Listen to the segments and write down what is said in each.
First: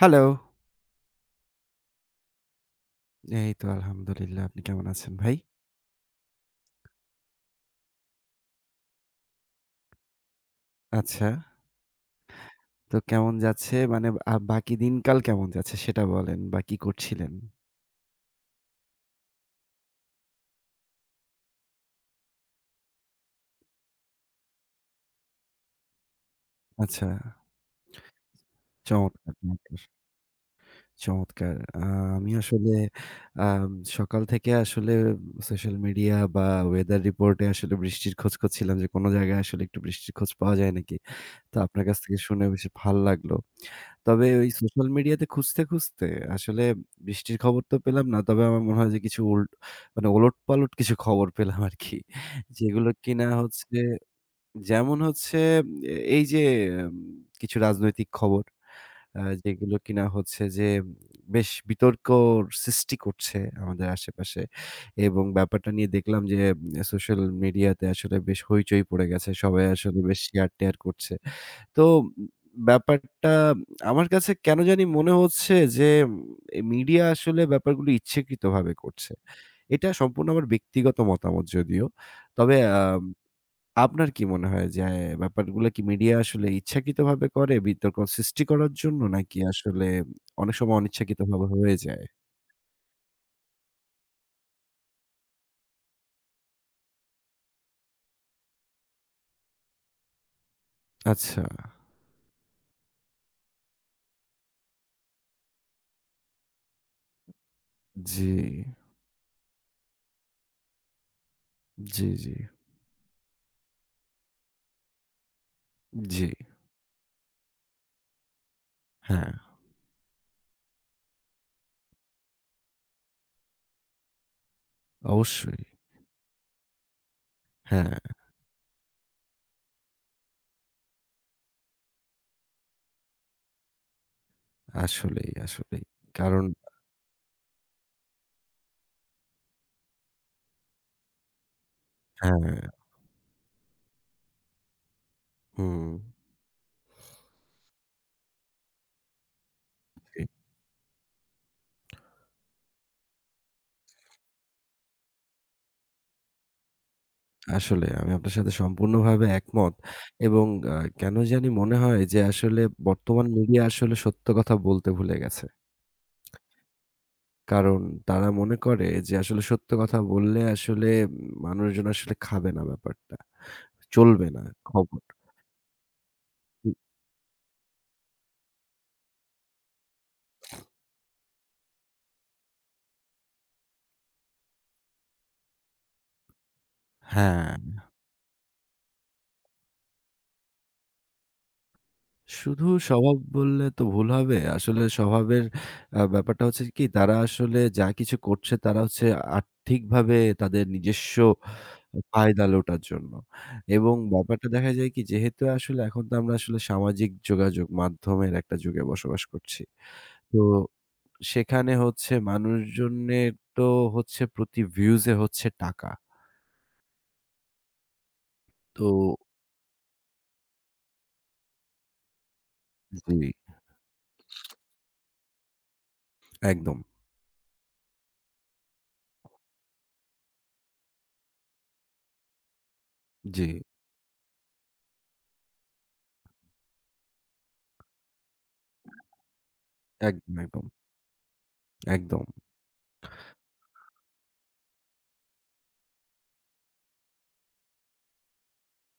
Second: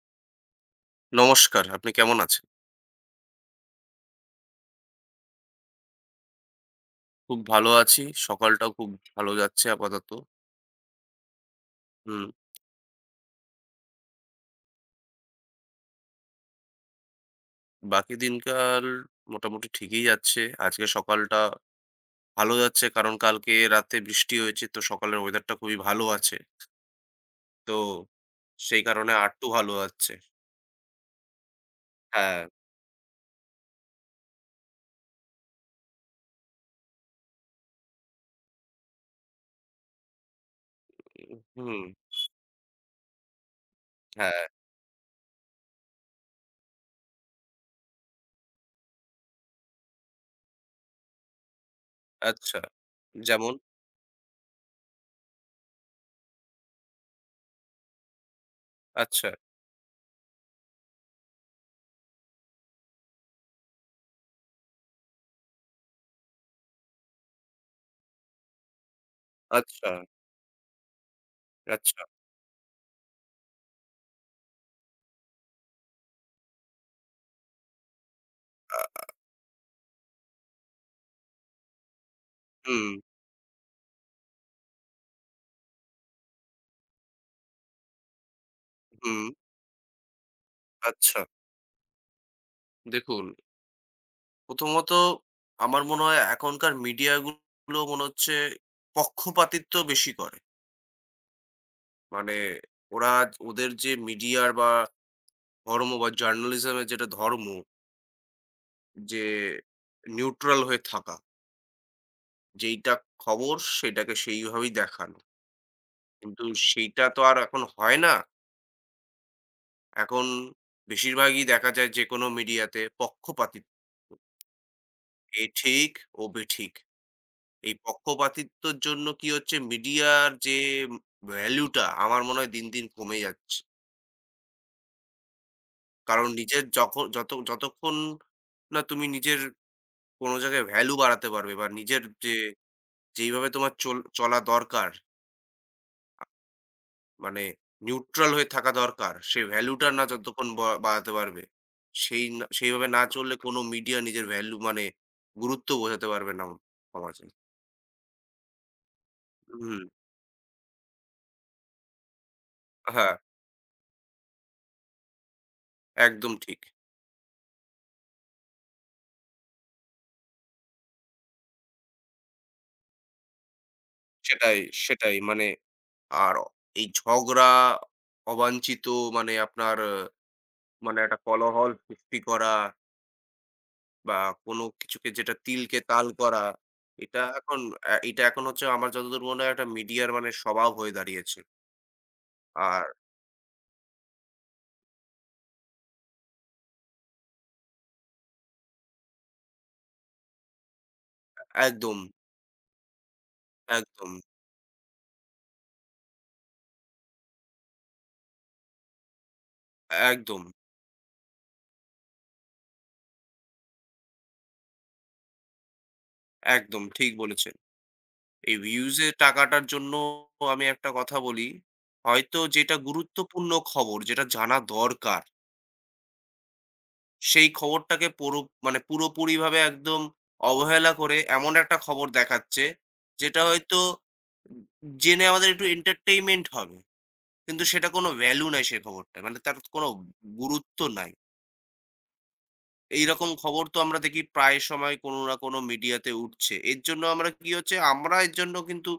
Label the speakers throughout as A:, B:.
A: Hello.
B: নমস্কার, আপনি কেমন আছেন?
A: এই তো আলহামদুলিল্লাহ। আপনি কেমন আছেন ভাই?
B: খুব ভালো আছি। সকালটাও খুব ভালো যাচ্ছে আপাতত।
A: আচ্ছা।
B: হুম।
A: তো কেমন যাচ্ছে মানে বাকি দিনকাল কেমন যাচ্ছে সেটা বলেন বা কি করছিলেন?
B: বাকি দিনকাল মোটামুটি ঠিকই যাচ্ছে। আজকে সকালটা ভালো যাচ্ছে কারণ কালকে রাতে বৃষ্টি হয়েছে তো সকালের ওয়েদারটা খুবই ভালো আছে।
A: আচ্ছা।
B: তো সেই কারণে
A: চমৎকার,
B: আরটু ভালো
A: চমৎকার,
B: যাচ্ছে।
A: চমৎকার। আমি
B: হ্যাঁ,
A: আসলে আম সকাল থেকে আসলে সোশ্যাল মিডিয়া বা ওয়েদার রিপোর্টে আসলে বৃষ্টির খোঁজ করছিলাম যে, কোন জায়গায় আসলে একটু বৃষ্টির খোঁজ পাওয়া যায় নাকি? তো
B: হুম,
A: আপনার কাছ থেকে শুনে বেশি ভাল লাগলো। তবে
B: হ্যাঁ,
A: ওই সোশ্যাল মিডিয়াতে খুঁজতে, খুঁজতে আসলে বৃষ্টির খবর তো পেলাম না। তবে আমার মনে হয় যে কিছু মানে ওলটপালট কিছু খবর পেলাম আরকি।
B: আচ্ছা।
A: যেগুলো কিনা
B: যেমন?
A: হচ্ছে যেমন হচ্ছে এই যে উম কিছু রাজনৈতিক খবর,
B: আচ্ছা,
A: যেগুলো কিনা হচ্ছে যে বেশ বিতর্কর সৃষ্টি করছে আমাদের আশেপাশে। এবং ব্যাপারটা নিয়ে দেখলাম যে সোশ্যাল মিডিয়াতে আসলে বেশ হইচই পড়ে গেছে। সবাই
B: আচ্ছা,
A: আসলে বেশ শেয়ার-টেয়ার করছে। তো
B: আচ্ছা,
A: ব্যাপারটা আমার কাছে কেন জানি মনে হচ্ছে যে উম এই মিডিয়া আসলে ব্যাপারগুলো ইচ্ছাকৃতভাবে
B: আ
A: করছে। এটা সম্পূর্ণ আমার ব্যক্তিগত মতামত যদিও। তবে
B: হুম,
A: আপনার কি মনে হয় যে ব্যাপারগুলো কি মিডিয়া আসলে ইচ্ছাকৃতভাবে করে বিতর্ক সৃষ্টি করার জন্য
B: হুম,
A: নাকি আসলে অনেক সময়
B: আচ্ছা।
A: অনিচ্ছাকৃতভাবে হয়ে যায়?
B: দেখুন, প্রথমত আমার মনে হয় এখনকার মিডিয়াগুলো মনে হচ্ছে পক্ষপাতিত্ব বেশি করে।
A: আচ্ছা।
B: মানে ওরা ওদের যে মিডিয়ার বা ধর্ম বা জার্নালিজমের যেটা ধর্ম,
A: জি,
B: যে নিউট্রাল হয়ে থাকা।
A: জি, জি,
B: যেইটা খবর সেটাকে সেইভাবেই দেখানো।
A: জি।
B: কিন্তু সেইটা তো আর এখন হয় না।
A: হ্যাঁ,
B: এখন বেশিরভাগই দেখা যায় যেকোনো মিডিয়াতে পক্ষপাতিত্ব। এ
A: অবশ্যই।
B: ঠিক, ও বেঠিক। এই
A: হ্যাঁ,
B: পক্ষপাতিত্বর জন্য কি হচ্ছে, মিডিয়ার যে ভ্যালুটা আমার মনে হয় দিন, দিন কমে যাচ্ছে।
A: আসলেই, আসলেই।
B: কারণ
A: কারণ
B: নিজের যখ যত যতক্ষণ না তুমি নিজের কোনো জায়গায় ভ্যালু বাড়াতে পারবে বা নিজের যে
A: হ্যাঁ,
B: যেইভাবে তোমার চলা দরকার,
A: হুম।
B: মানে নিউট্রাল হয়ে থাকা দরকার, সে ভ্যালুটা না
A: জি।
B: যতক্ষণ বা বাড়াতে পারবে, সেই না সেইভাবে না চললে কোনো মিডিয়া নিজের ভ্যালু মানে গুরুত্ব বোঝাতে পারবে না সমাজে।
A: আসলে আমি আপনার সাথে সম্পূর্ণভাবে একমত
B: হুম,
A: এবং কেন জানি মনে হয় যে আসলে
B: হ্যাঁ,
A: বর্তমান মিডিয়া আসলে সত্য কথা বলতে ভুলে গেছে।
B: একদম ঠিক।
A: কারণ তারা মনে করে যে আসলে সত্য কথা বললে আসলে মানুষজন আসলে খাবে না ব্যাপারটা। চলবে না
B: সেটাই,
A: খবর।
B: সেটাই মানে আর
A: হু
B: এই ঝগড়া, অবাঞ্ছিত, মানে আপনার মানে একটা কোলাহল সৃষ্টি করা বা কোনো কিছুকে যেটা তিলকে তাল করা, এটা
A: হ্যাঁ।
B: এখন এটা এখন হচ্ছে আমার যতদূর মনে হয় একটা মিডিয়ার মানে স্বভাব হয়ে দাঁড়িয়েছে।
A: শুধু
B: আর
A: স্বভাব বললে তো ভুল হবে। আসলে স্বভাবের ব্যাপারটা হচ্ছে কি তারা আসলে যা কিছু করছে তারা হচ্ছে আর্থিকভাবে তাদের নিজস্ব
B: একদম,
A: ফায়দা লোটার জন্য। এবং
B: একদম,
A: ব্যাপারটা দেখা যায় কি যেহেতু আসলে এখন তো আমরা আসলে সামাজিক যোগাযোগ মাধ্যমের একটা যুগে বসবাস করছি। তো
B: একদম,
A: সেখানে হচ্ছে মানুষজনের তো হচ্ছে প্রতি ভিউজ এ হচ্ছে টাকা।
B: একদম ঠিক বলেছেন। এই
A: তো
B: ভিউজ এর টাকাটার জন্য আমি একটা কথা বলি, হয়তো যেটা
A: জি,
B: গুরুত্বপূর্ণ খবর, যেটা জানা দরকার,
A: একদম।
B: সেই খবরটাকে পুরো মানে পুরোপুরিভাবে একদম অবহেলা করে এমন একটা খবর দেখাচ্ছে, যেটা
A: জি,
B: হয়তো জেনে আমাদের একটু entertainment হবে। কিন্তু সেটা কোনো ভ্যালু নাই সেই খবরটার। মানে তার কোনো
A: একদম, একদম,
B: গুরুত্ব নাই।
A: একদম।
B: এইরকম খবর তো আমরা দেখি প্রায় সময় কোনো না কোনো মিডিয়াতে উঠছে। এর জন্য আমরা কি হচ্ছে, আমরা এর জন্য কিন্তু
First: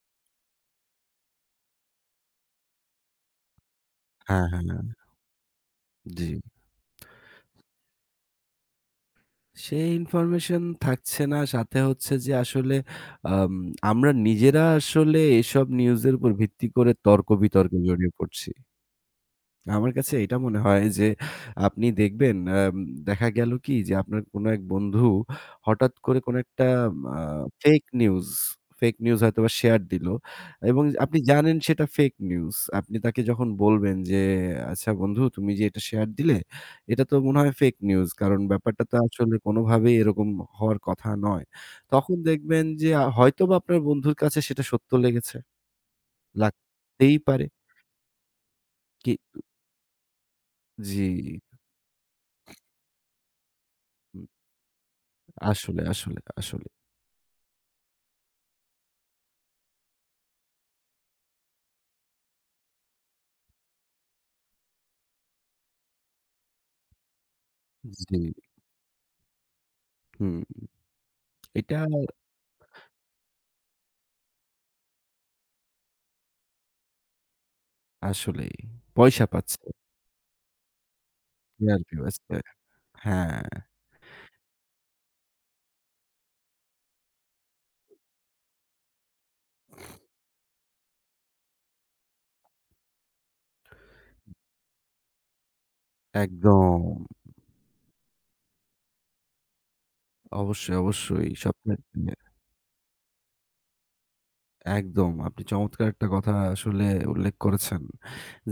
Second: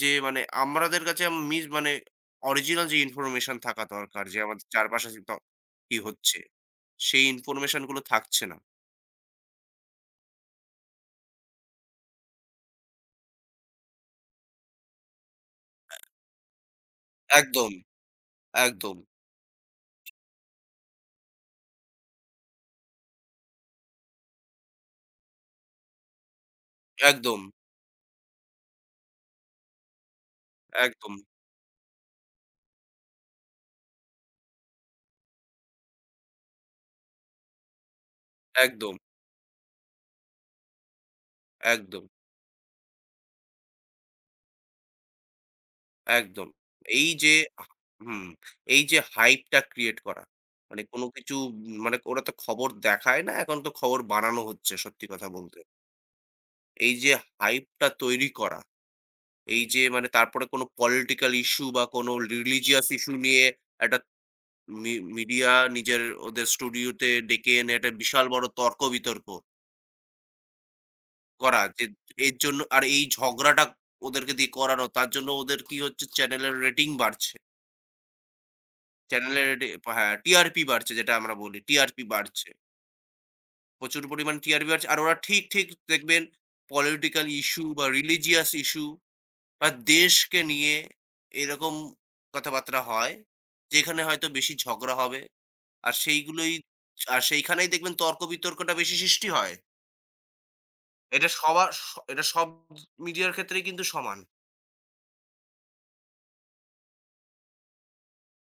B: যে মানে আমাদের কাছে মানে অরিজিনাল যে ইনফরমেশন থাকা দরকার যে
A: হ্যাঁ,
B: আমাদের
A: হ্যাঁ, হ্যাঁ।
B: চারপাশে যে কি
A: জি।
B: হচ্ছে, সেই ইনফরমেশন গুলো থাকছে না।
A: সেই ইনফরমেশন থাকছে না। সাথে হচ্ছে যে আসলে আম আমরা নিজেরা আসলে এসব নিউজের উপর ভিত্তি করে
B: একদম।
A: তর্ক-বিতর্কে জড়িয়ে পড়ছি।
B: একদম,
A: আমার কাছে এটা মনে হয় যে আপনি দেখবেন দেখা গেল কি যে আপনার কোনো এক বন্ধু হঠাৎ করে কোনো একটা আ
B: একদম,
A: ফেক নিউজ, ফেক নিউজ হয়তোবা শেয়ার দিল এবং
B: একদম,
A: আপনি জানেন সেটা ফেক নিউজ। আপনি তাকে যখন বলবেন যে, "আচ্ছা বন্ধু তুমি যে এটা শেয়ার দিলে, এটা তো মনে হয় ফেক নিউজ। কারণ ব্যাপারটা
B: একদম,
A: তো আসলে কোনোভাবেই এরকম হওয়ার কথা নয়।"
B: একদম,
A: তখন দেখবেন যে হয়তোবা আপনার বন্ধুর কাছে সেটা সত্য লেগেছে।
B: একদম। এই
A: লাগতেই
B: যে
A: পারে।
B: হুম, এই যে
A: কি
B: hype টা create করা। মানে
A: জি।
B: কোনো কিছু মানে ওরা তো খবর দেখায় না, এখন তো খবর বানানো হচ্ছে, সত্যি কথা বলতে।
A: আসলে, আসলে, আসলে।
B: এই যে hype টা তৈরি করা, এই যে মানে তারপরে কোনো political issue বা কোনো religious issue নিয়ে একটা মি মিডিয়া নিজের ওদের স্টুডিওতে ডেকে এনে একটা
A: জি,
B: বিশাল বড় তর্ক-বিতর্ক
A: হুম।
B: করা,
A: এটা
B: যে এর জন্য আর এই ঝগড়াটা ওদেরকে দিয়ে করানো, তার জন্য ওদের কি হচ্ছে, চ্যানেলের রেটিং বাড়ছে।
A: আসলেই পয়সা
B: চ্যানেলের
A: পাচ্ছে।
B: রেটি হ্যাঁ, টিআরপি বাড়ছে যেটা আমরা বলি।
A: টিআরপি
B: টিআরপি
A: পাচ্ছে।
B: বাড়ছে।
A: হ্যাঁ,
B: প্রচুর পরিমাণে টিআরপি বাড়ছে। আর ওরা ঠিক, ঠিক দেখবেন, পলিটিক্যাল ইস্যু বা রিলিজিয়াস ইস্যু বা দেশকে নিয়ে এরকম কথাবার্তা হয়। যেখানে হয়তো বেশি ঝগড়া হবে। আর সেইগুলোই
A: একদম।
B: আর সেইখানেই দেখবেন তর্ক বিতর্কটা বেশি সৃষ্টি হয়।
A: অবশ্যই,
B: এটা
A: অবশ্যই।
B: সবার
A: স্বপ্নের
B: স
A: দুনিয়া।
B: এটা সব মিডিয়ার ক্ষেত্রেই কিন্তু সমান।
A: একদম। আপনি চমৎকার একটা কথা আসলে উল্লেখ করেছেন।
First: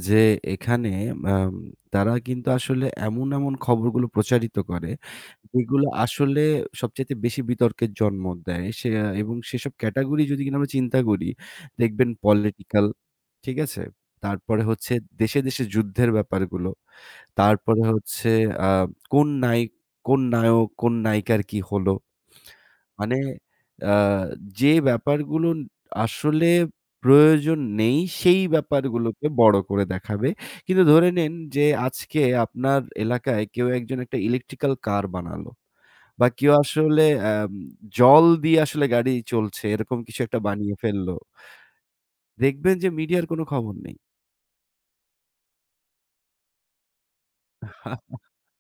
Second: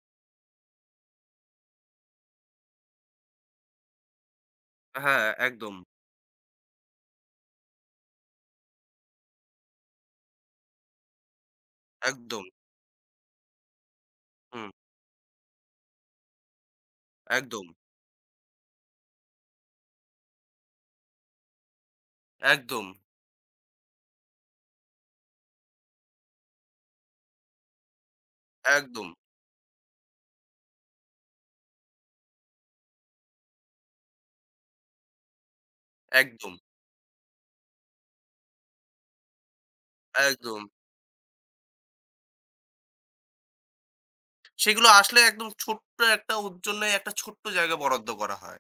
A: যে এখানে আম তারা কিন্তু আসলে এমন, এমন খবরগুলো প্রচারিত করে
B: হ্যাঁ, একদম।
A: যেগুলো আসলে সবচাইতে বেশি বিতর্কের জন্ম দেয় সে, এবং সেসব ক্যাটেগরি যদি কিনা আমরা চিন্তা করি, দেখবেন
B: একদম,
A: পলিটিক্যাল, ঠিক আছে? তারপরে
B: হুম,
A: হচ্ছে দেশে, দেশে যুদ্ধের ব্যাপারগুলো।
B: একদম,
A: তারপরে হচ্ছে আ কোন নায়ক, কোন নায়ক, কোন নায়িকার কি হলো?
B: একদম,
A: মানে আ যে ব্যাপারগুলো আসলে প্রয়োজন নেই, সেই
B: একদম,
A: ব্যাপারগুলোকে বড় করে দেখাবে। কিন্তু ধরে নিন যে আজকে আপনার এলাকায় কেউ একজন একটা ইলেকট্রিক্যাল কার বানালো বা কেউ
B: একদম,
A: আসলে আম জল দিয়ে আসলে গাড়ি চলছে, এরকম কিছু একটা
B: একদম।
A: বানিয়ে ফেললো। দেখবেন যে মিডিয়ার কোনো খবর নেই।
B: সেগুলো আসলে একদম ছোট্ট একটা, ওর জন্য একটা ছোট্ট জায়গা বরাদ্দ করা হয়।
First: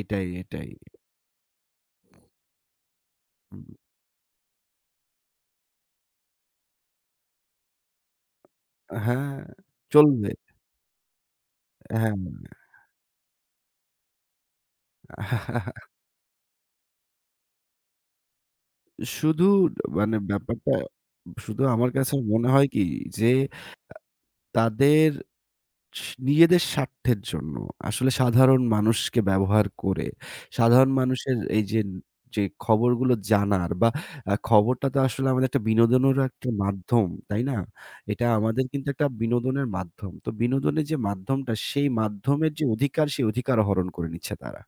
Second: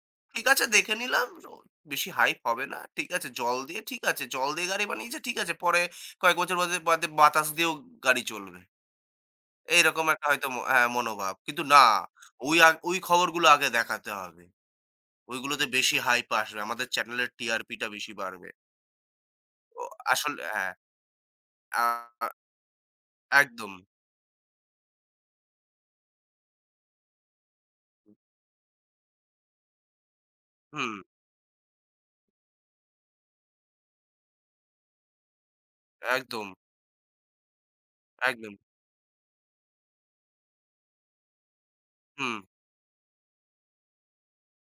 A: এটাই,
B: ঠিক আছে,
A: এটাই।
B: দেখে নিলাম, ও বেশি হাইপ হবে না। ঠিক আছে, জল
A: হুম।
B: দিয়ে ঠিক আছে, জল দিয়ে গাড়ি বানিয়েছে ঠিক আছে। পরে কয়েক বছর বাদে, বাদে বাতাস দিয়েও গাড়ি চলবে।
A: হ্যাঁ,
B: এইরকম একটা
A: চলবে।
B: হয়তো মনোভাব। কিন্তু না, ওই খবরগুলো আগে দেখাতে হবে। ওইগুলোতে
A: হ্যাঁ।
B: বেশি হাইপ আসবে। আমাদের চ্যানেলের টিআরপি টা বেশি বাড়বে।
A: শুধু
B: ও
A: মানে
B: আসলে হ্যাঁ,
A: ব্যাপারটা শুধু
B: আ
A: আমার কাছে মনে হয় কি যে
B: একদম।
A: তাদের স নিজেদের স্বার্থের জন্য আসলে সাধারণ মানুষকে ব্যবহার করে সাধারণ
B: হুম,
A: মানুষের এই যে, যে খবরগুলো জানার বা খবরটা তো আসলে আমাদের একটা বিনোদনেরও
B: একদম,
A: একটা মাধ্যম, তাই না? এটা
B: একদম।
A: আমাদের কিন্তু একটা বিনোদনের মাধ্যম। তো বিনোদনের যে মাধ্যমটা সেই
B: হুম,
A: মাধ্যমের যে অধিকার সেই অধিকার হরণ করে নিচ্ছে তারা।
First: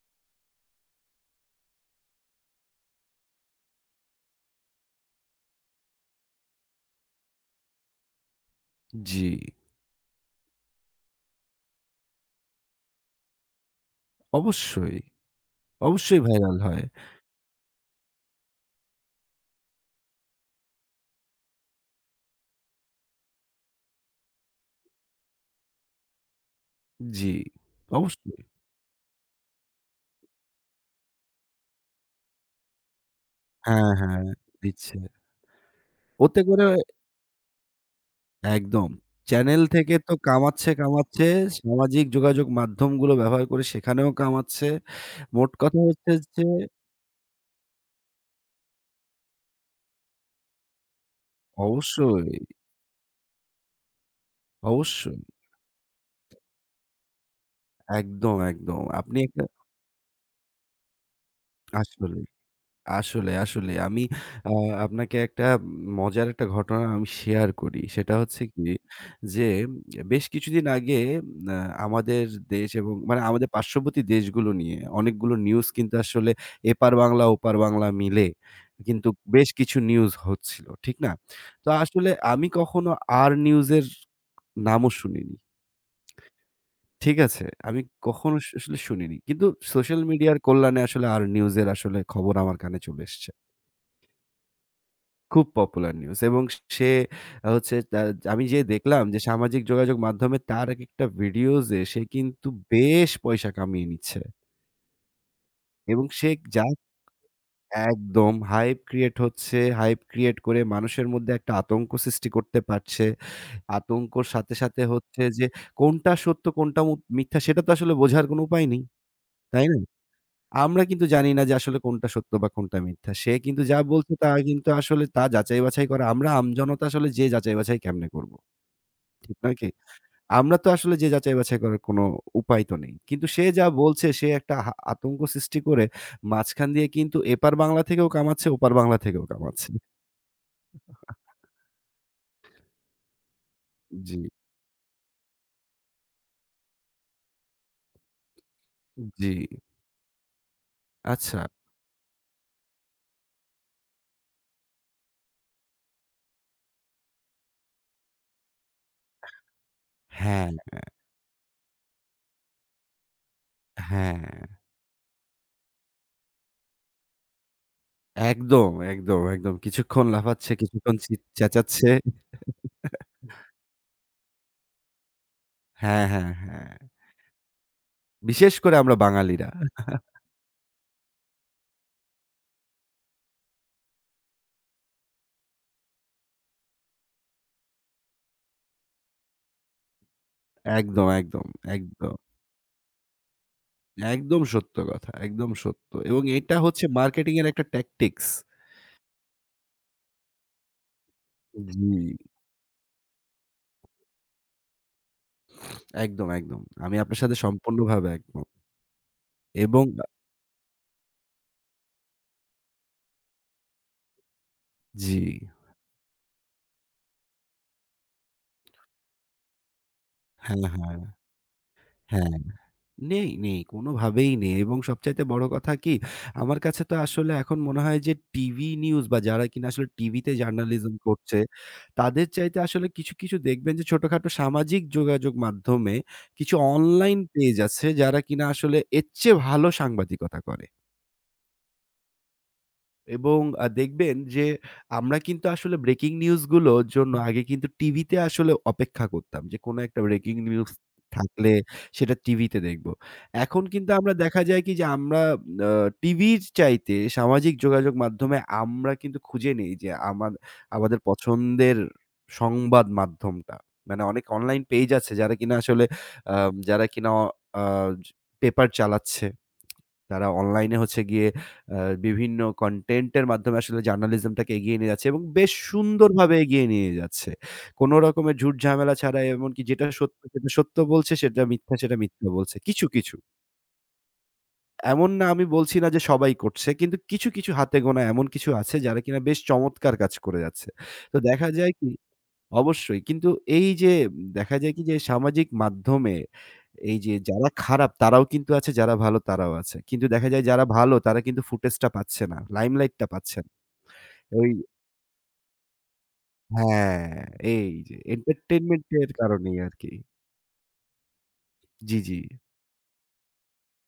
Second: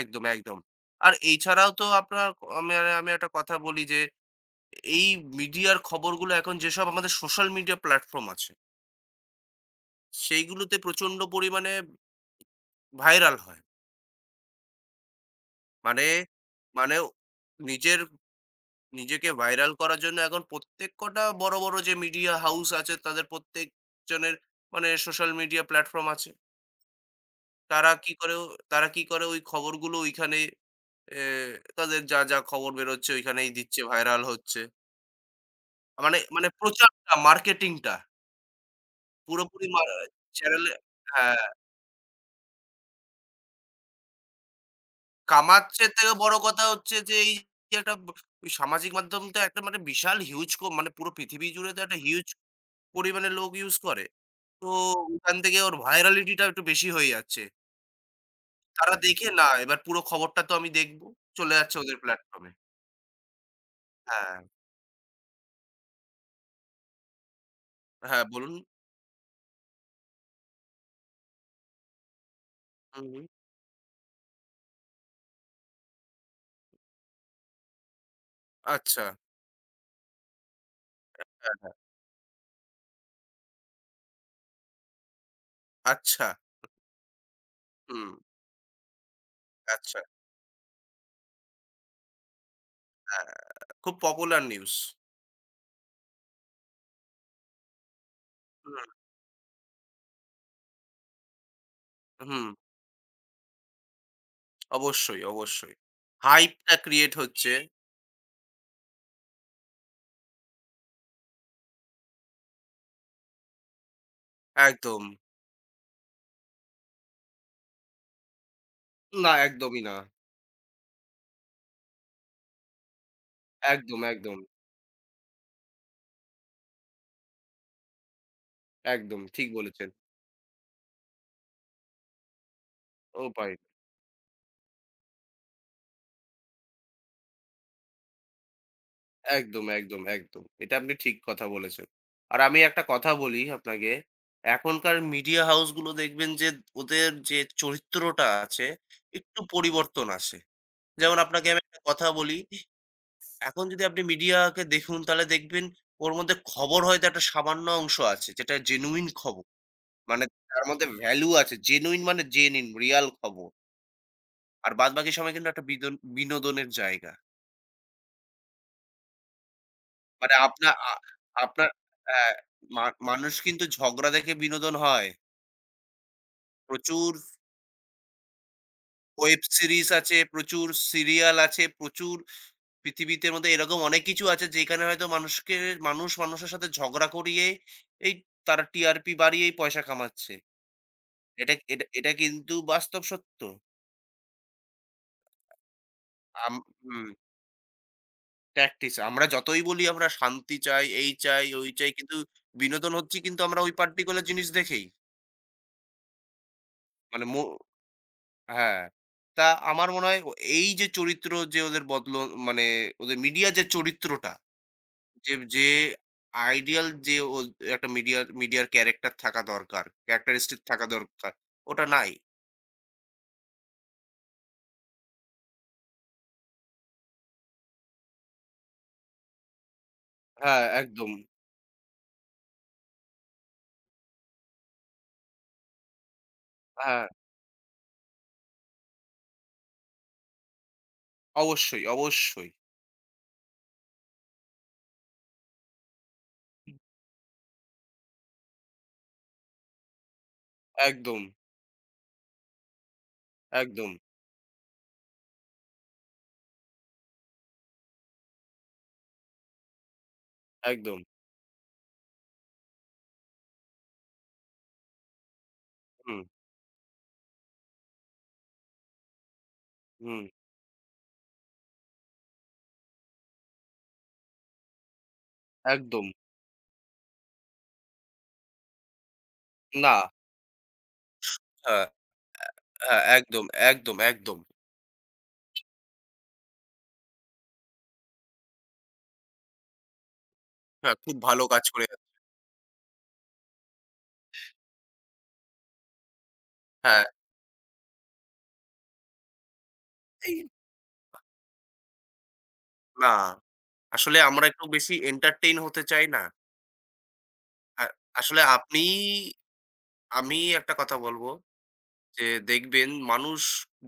B: একদম, একদম। আর এছাড়াও তো আমি আমি একটা কথা বলি যে এই মিডিয়ার খবরগুলো এখন যেসব আমাদের সোশ্যাল মিডিয়া প্ল্যাটফর্ম আছে,
A: জি,
B: সেইগুলোতে প্রচন্ড পরিমাণে ভাইরাল হয়।
A: অবশ্যই,
B: মানে
A: অবশ্যই ভাইরাল হয়।
B: মানে নিজের নিজেকে ভাইরাল করার জন্য এখন প্রত্যেক কটা বড়, বড় যে মিডিয়া হাউস আছে তাদের প্রত্যেকজনের মানে সোশ্যাল মিডিয়া প্ল্যাটফর্ম আছে।
A: জি, অবশ্যই।
B: তারা কি করে ওই খবরগুলো ওইখানে এ তাদের যা, যা খবর বেরোচ্ছে ঐখানেই দিচ্ছে,
A: হ্যাঁ, হ্যাঁ,
B: ভাইরাল হচ্ছে।
A: দিচ্ছে।
B: মানে
A: ওতে
B: মানে
A: করে
B: প্রচারটা, মার্কেটিংটা
A: একদম। চ্যানেল
B: পুরোপুরি
A: থেকে তো কামাচ্ছে,
B: চ্যানেলে
A: কামাচ্ছে।
B: হ্যাঁ,
A: সামাজিক যোগাযোগ মাধ্যমগুলো ব্যবহার করে সেখানেও কামাচ্ছে। মোট কথা
B: কামাচ্ছে থেকে
A: হচ্ছে
B: বড়
A: যে
B: কথা হচ্ছে যে এই যে একটা ব ওই সামাজিক মাধ্যমটা একটা মানে বিশাল হিউজ মানে পুরো পৃথিবী জুড়ে তো একটা হিউজ
A: অবশ্যই,
B: পরিমাণে লোক ইউজ করে। তো
A: অবশ্যই।
B: ওখান থেকে ওর ভাইরালিটিটা একটু বেশি হয়ে যাচ্ছে।
A: একদম, একদম।
B: তারা
A: আপনি
B: দেখে
A: একটা
B: না, এবার পুরো খবরটা তো আমি দেখব। চলে যাচ্ছে ওদের
A: আসলেই।
B: প্ল্যাটফর্ম এ।
A: আসলে, আসলে আমি
B: হ্যাঁ,
A: আ আপনাকে একটা মজার একটা ঘটনা আমি শেয়ার করি। সেটা
B: হ্যাঁ
A: হচ্ছে
B: বলুন।
A: কি যে বেশ কিছুদিন আগে আ আমাদের দেশ এবং
B: হুম,
A: মানে
B: হুম।
A: আমাদের পার্শ্ববর্তী দেশগুলো নিয়ে অনেকগুলো নিউজ কিন্তু আসলে এপার বাংলা, ওপার বাংলা মিলে
B: আচ্ছা।
A: কিন্তু বেশ কিছু নিউজ হচ্ছিল। ঠিক না?
B: হ্যাঁ,
A: তো
B: হ্যাঁ।
A: আসলে আমি কখনো আর নিউজের নামও শুনিনি।
B: আচ্ছা।
A: ঠিক আছে? আমি
B: হুম,
A: কখনো আসলে শুনিনি। কিন্তু
B: আচ্ছা।
A: সোশ্যাল মিডিয়ার কল্যাণে আসলে আর নিউজের আসলে খবর আমার কানে চলে
B: হ্যাঁ।
A: এসছে।
B: খুব পপুলার নিউজ।
A: খুব পপুলার নিউজ এবং সে হচ্ছে তা আমি যেয়ে
B: হুম,
A: দেখলাম যে সামাজিক যোগাযোগ মাধ্যমে তার একেকটা ভিডিওজে সে
B: হুম,
A: কিন্তু বেশ পয়সা কামিয়ে নিচ্ছে
B: অবশ্যই, অবশ্যই।
A: এবং সে
B: হাইপ
A: যা
B: টা ক্রিয়েট হচ্ছে।
A: একদম হাইপ ক্রিয়েট হচ্ছে। হাইপ ক্রিয়েট করে মানুষের মধ্যে একটা আতঙ্ক সৃষ্টি করতে পারছে। আতঙ্কর সাথে, সাথে
B: একদম।
A: হচ্ছে যে কোনটা সত্য কোনটা মিথ্যা সেটা তো আসলে বোঝার কোনো উপায় নেই।
B: না,
A: তাই না?
B: একদমই না।
A: আমরা কিন্তু জানি না যে আসলে কোনটা সত্য বা কোনটা মিথ্যা। সে কিন্তু যা
B: একদম,
A: বলছে তা
B: একদম,
A: কিন্তু আসলে তা যাচাই-বাছাই করা। আমরা আমজনতা আসলে যে যাচাই-বাছাই কেমনে করব?
B: একদম
A: ঠিক
B: ঠিক
A: নয় কি?
B: বলেছেন।
A: আমরা তো আসলে যে যাচাই-বাছাই করার কোনো উপায় তো নেই। কিন্তু সে
B: উপায় নেই।
A: যা বলছে সে একটা আতঙ্ক সৃষ্টি করে মাঝখান দিয়ে কিন্তু এপার বাংলা থেকেও কামাচ্ছে, ওপার বাংলা থেকেও
B: একদম,
A: কামাচ্ছে।
B: একদম, একদম। এটা আপনি ঠিক কথা বলেছেন। আর আমি একটা কথা বলি আপনাকে।
A: জি,
B: এখনকার মিডিয়া হাউস গুলো দেখবেন যে ওদের যে চরিত্রটা আছে
A: জি।
B: একটু পরিবর্তন আসে। যেমন
A: আচ্ছা।
B: আপনাকে আমি একটা কথা বলি, এখন যদি আপনি মিডিয়াকে দেখুন তাহলে দেখবেন ওর মধ্যে খবর হয়তো একটা সামান্য অংশ আছে যেটা জেনুইন খবর। মানে
A: হ্যাঁ,
B: তার মধ্যে ভ্যালু আছে। জেনুইন মানে জেনুইন রিয়াল খবর।
A: হ্যাঁ।
B: আর বাদবাকি সময় কিন্তু একটা বিনোদনের জায়গা।
A: একদম, একদম, একদম। কিছুক্ষণ
B: মানে
A: লাফাচ্ছে, কিছুক্ষণ
B: আপনার
A: চেঁচাচ্ছে।
B: হ্যাঁ, মানুষ কিন্তু ঝগড়া দেখে বিনোদন হয়।
A: হ্যাঁ, হ্যাঁ, হ্যাঁ।
B: প্রচুর
A: বিশেষ করে আমরা
B: ওয়েব
A: বাঙালিরা।
B: সিরিজ আছে, প্রচুর সিরিয়াল আছে, প্রচুর পৃথিবীতে মধ্যে এরকম অনেক কিছু আছে যেখানে হয়তো মানুষ মানুষের সাথে ঝগড়া করিয়ে এই তারা টিআরপি বাড়িয়েই পয়সা কামাচ্ছে।
A: একদম, একদম,
B: এটা এটা এটা
A: একদম,
B: কিন্তু বাস্তব সত্য।
A: একদম সত্য কথা। একদম সত্য। এবং
B: আম
A: এটা হচ্ছে
B: হুম,
A: মার্কেটিং এর একটা ট্যাকটিক্স।
B: প্র্যাকটিস। আমরা যতই বলি আমরা শান্তি চাই, এই চাই, ওই
A: জি,
B: চাই, কিন্তু বিনোদন হচ্ছি কিন্তু আমরা ওই পার্টিকুলার জিনিস দেখেই।
A: একদম, একদম। আমি আপনার
B: মানে
A: সাথে
B: মো
A: সম্পূর্ণভাবে একমত।
B: হ্যাঁ। তা
A: এবং
B: আমার মনে হয় এই যে চরিত্র যে ওদের বদল, মানে ওদের মিডিয়া যে চরিত্রটা,
A: জি।
B: যে যে আইডিয়াল যে একটা মিডিয়ার মিডিয়ার ক্যারেক্টার থাকা দরকার,
A: হ্যাঁ,
B: ক্যারেক্টারিস্টিক থাকা
A: হ্যাঁ,
B: দরকার, ওটা নাই।
A: হ্যাঁ। নেই, নেই। কোনোভাবেই নেই এবং সবচাইতে বড় কথা কি? আমার কাছে তো আসলে এখন মনে হয় যে টিভি নিউজ বা যারা কিনা আসলে টিভিতে
B: হ্যাঁ,
A: জার্নালিজম
B: একদম।
A: করছে, তাদের চাইতে আসলে কিছু, কিছু দেখবেন যে ছোটখাটো সামাজিক যোগাযোগ মাধ্যমে কিছু
B: হ্যাঁ,
A: অনলাইন পেজ আছে যারা কিনা আসলে এর চেয়ে ভালো সাংবাদিকতা করে।
B: অবশ্যই, অবশ্যই।
A: এবং দেখবেন যে আমরা কিন্তু আসলে ব্রেকিং নিউজ গুলোর জন্য আগে কিন্তু টিভিতে আসলে অপেক্ষা করতাম যে কোনো একটা ব্রেকিং নিউজ
B: একদম,
A: থাকলে সেটা টিভিতে দেখব। এখন
B: একদম,
A: কিন্তু আমরা দেখা যায় কি যে আমরা আ টিভির চাইতে সামাজিক যোগাযোগ মাধ্যমে আমরা কিন্তু খুঁজে নেই যে
B: একদম।
A: আমাদের পছন্দের সংবাদ মাধ্যমটা। মানে অনেক অনলাইন পেজ আছে যারা কিনা আসলে
B: হুম,
A: আ যারা কিনা অ আ পেপার চালাচ্ছে।
B: হুম,
A: তারা অনলাইনে হচ্ছে গিয়ে আ বিভিন্ন কনটেন্ট এর মাধ্যমে আসলে জার্নালিজমটাকে এগিয়ে নিয়ে যাচ্ছে এবং বেশ
B: একদম।
A: সুন্দরভাবে এগিয়ে নিয়ে যাচ্ছে। কোন রকমের ঝুট-ঝামেলা ছাড়া এমনকি যেটা
B: না,
A: সত্য, সেটা সত্য বলছে, সেটা মিথ্যা,
B: হ্যাঁ,
A: সেটা মিথ্যা বলছে। কিছু,
B: হ্যাঁ,
A: কিছু।
B: একদম, একদম, একদম।
A: এমন না আমি বলছি না যে সবাই করছে। কিন্তু কিছু, কিছু হাতে গোনা এমন কিছু আছে যারা কিনা বেশ চমৎকার কাজ করে যাচ্ছে।
B: হ্যাঁ, খুব
A: তো
B: ভালো
A: দেখা
B: কাজ
A: যায়
B: করে।
A: কি অবশ্যই। কিন্তু এই যে দেখা যায় কি যে সামাজিক মাধ্যমে এই
B: হ্যাঁ,
A: যে যারা খারাপ তারাও কিন্তু আছে, যারা ভালো তারাও আছে। কিন্তু দেখা যায়
B: এই
A: যারা ভালো তারা কিন্তু ফুটেজটা পাচ্ছে না। লাইমলাইট টা
B: না,
A: পাচ্ছে না।
B: আসলে আমরা
A: ওই
B: একটু বেশি entertain হতে চাই না।
A: হ্যাঁ, এই
B: আ
A: যে
B: আসলে
A: এন্টারটেইনমেন্ট এর কারণেই আরকি।
B: আমি একটা কথা বলবো
A: জি, জি।
B: যে দেখবেন মানুষ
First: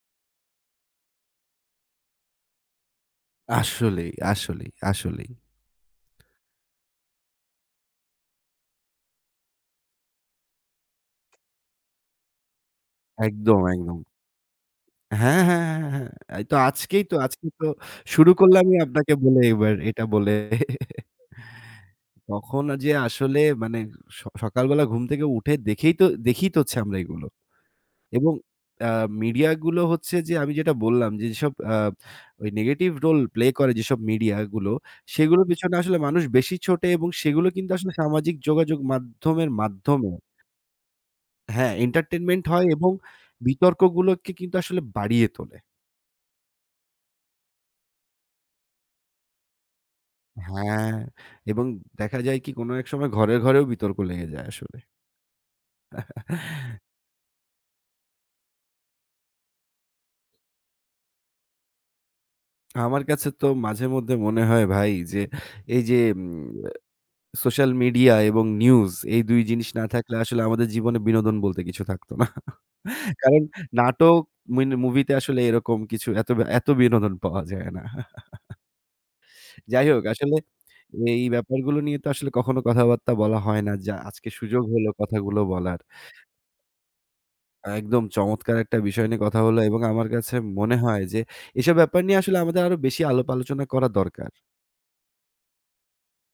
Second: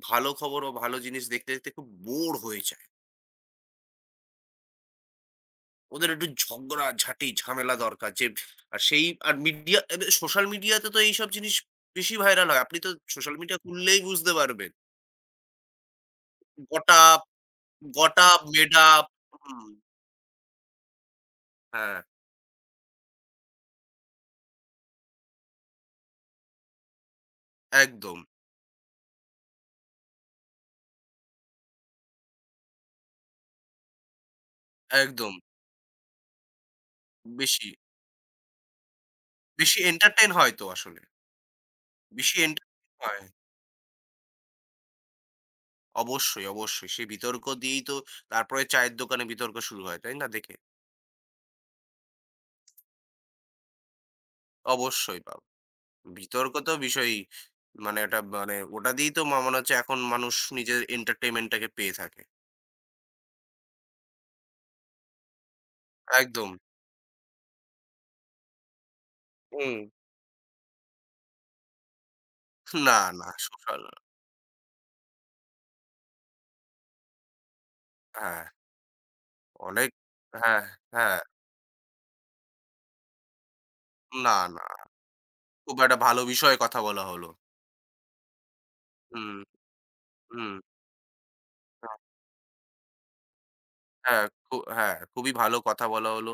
B: ভালো খবর ও ভালো জিনিস দেখতে, দেখতে খুব বোর হয়ে যায়।
A: আসলেই, আসলেই, আসলেই।
B: ওদের একটু ঝগড়া, ঝাঁটি, ঝামেলা দরকার, যে আর সেই আর মিডিয়া সোশ্যাল মিডিয়াতে তো এইসব জিনিস বেশি ভাইরাল হয়। আপনি তো সোশ্যাল মিডিয়া
A: একদম, একদম।
B: খুললেই বুঝতে পারবেন।
A: হ্যাঁ, হ্যাঁ, হ্যাঁ, হ্যাঁ। হ্যাঁ। এই তো
B: গোটা
A: আজকেই তো আজকে তো
B: Got
A: শুরু
B: up, made
A: করলামই
B: up।
A: আপনাকে বলে
B: হুম,
A: এবার এটা বলে।
B: হ্যাঁ,
A: তখন যে আসলে মানে সকালবেলা ঘুম থেকে উঠে দেখেই তো দেখি তো হচ্ছে আমরা এগুলো।
B: একদম,
A: এবং আ মিডিয়া গুলো হচ্ছে যে আমি যেটা বললাম যে যেসব ওই নেগেটিভ রোল প্লে করে যেসব মিডিয়া গুলো,
B: একদম।
A: সেগুলোর পেছনে আসলে মানুষ বেশি ছোটে এবং সেগুলো
B: বেশি,
A: কিন্তু আসলে সামাজিক যোগাযোগ মাধ্যমের
B: বেশি
A: মাধ্যমে
B: entertain হয় তো আসলে।
A: হ্যাঁ,
B: বেশি
A: এন্টারটেইনমেন্ট হয়
B: entertain
A: এবং
B: হয়।
A: বিতর্কগুলোকে কিন্তু আসলে বাড়িয়ে তোলে।
B: অবশ্যই, অবশ্যই। সেই বিতর্ক দিয়েই তো তারপরে চায়ের দোকানে বিতর্ক শুরু হয়, তাই না? দেখে?
A: হ্যাঁ, এবং দেখা যায় কি কোনো এক সময় ঘরে, ঘরেও বিতর্ক লেগে যায় আসলে।
B: অবশ্যই বিতর্ক তো বিষয়ই, মানে এটা মানে ওটা দিয়েই তো মনে হচ্ছে এখন মানুষ নিজের entertainment টাকে পেয়ে থাকে।
A: আমার কাছে তো মাঝে মধ্যে মনে হয় ভাই যে এই যে
B: একদম।
A: সোশ্যাল মিডিয়া এবং নিউজ এই ২ জিনিস
B: হুম।
A: না থাকলে আসলে আমাদের জীবনে বিনোদন বলতে কিছু থাকতো না।
B: না, না।
A: কারণ নাটক মুভিতে আসলে এরকম কিছু এত এত বিনোদন পাওয়া যায় না।
B: হ্যাঁ,
A: যাই
B: অনেক
A: হোক আসলে
B: হ্যাঁ, হ্যাঁ।
A: এই ব্যাপারগুলো নিয়ে তো আসলে কখনো কথাবার্তা বলা হয় না। যা আজকে
B: না,
A: সুযোগ
B: না।
A: হলো কথাগুলো
B: খুব
A: বলার।
B: একটা ভালো বিষয়ে কথা বলা হলো।
A: একদম চমৎকার একটা বিষয় নিয়ে
B: হুম,
A: কথা হলো এবং আমার কাছে
B: হুম।
A: মনে হয় যে এসব ব্যাপার নিয়ে আসলে আমাদের আরো বেশি আলাপ আলোচনা করা
B: হ্যাঁ,
A: দরকার।
B: খুবই ভালো কথা বলা হলো।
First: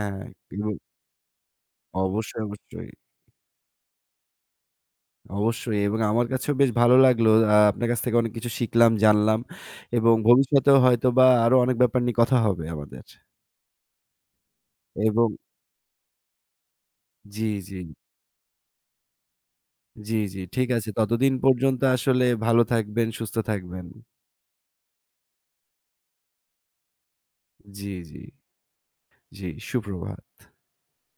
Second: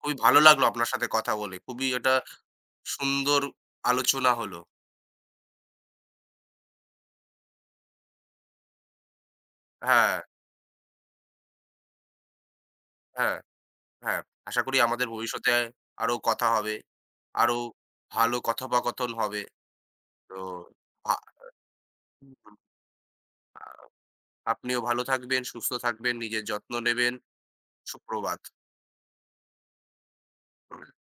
B: খুবই ভালো লাগলো
A: এবং
B: আপনার সাথে কথা বলে। খুবই এটা
A: অবশ্যই, অবশ্যই,
B: সুন্দর আলোচনা হলো।
A: অবশ্যই এবং আমার কাছেও বেশ ভালো লাগলো। আপনার কাছ থেকে অনেক কিছু শিখলাম, জানলাম
B: হ্যাঁ,
A: এবং ভবিষ্যতেও হয়তোবা আরো অনেক ব্যাপার নিয়ে কথা হবে আমাদের।
B: হ্যাঁ, হ্যাঁ। আশা করি আমাদের
A: এবং
B: ভবিষ্যতে আরো কথা হবে।
A: জি,
B: আরো
A: জি,
B: ভালো কথোপকথন হবে।
A: জি,
B: তো
A: জি, ঠিক আছে।
B: আ
A: ততদিন পর্যন্ত আসলে ভালো থাকবেন, সুস্থ
B: আ
A: থাকবেন।
B: আপনিও ভালো থাকবেন, সুস্থ থাকবেন, নিজের যত্ন নেবেন।
A: জি, জি,
B: সুপ্রভাত।
A: জি, সুপ্রভাত।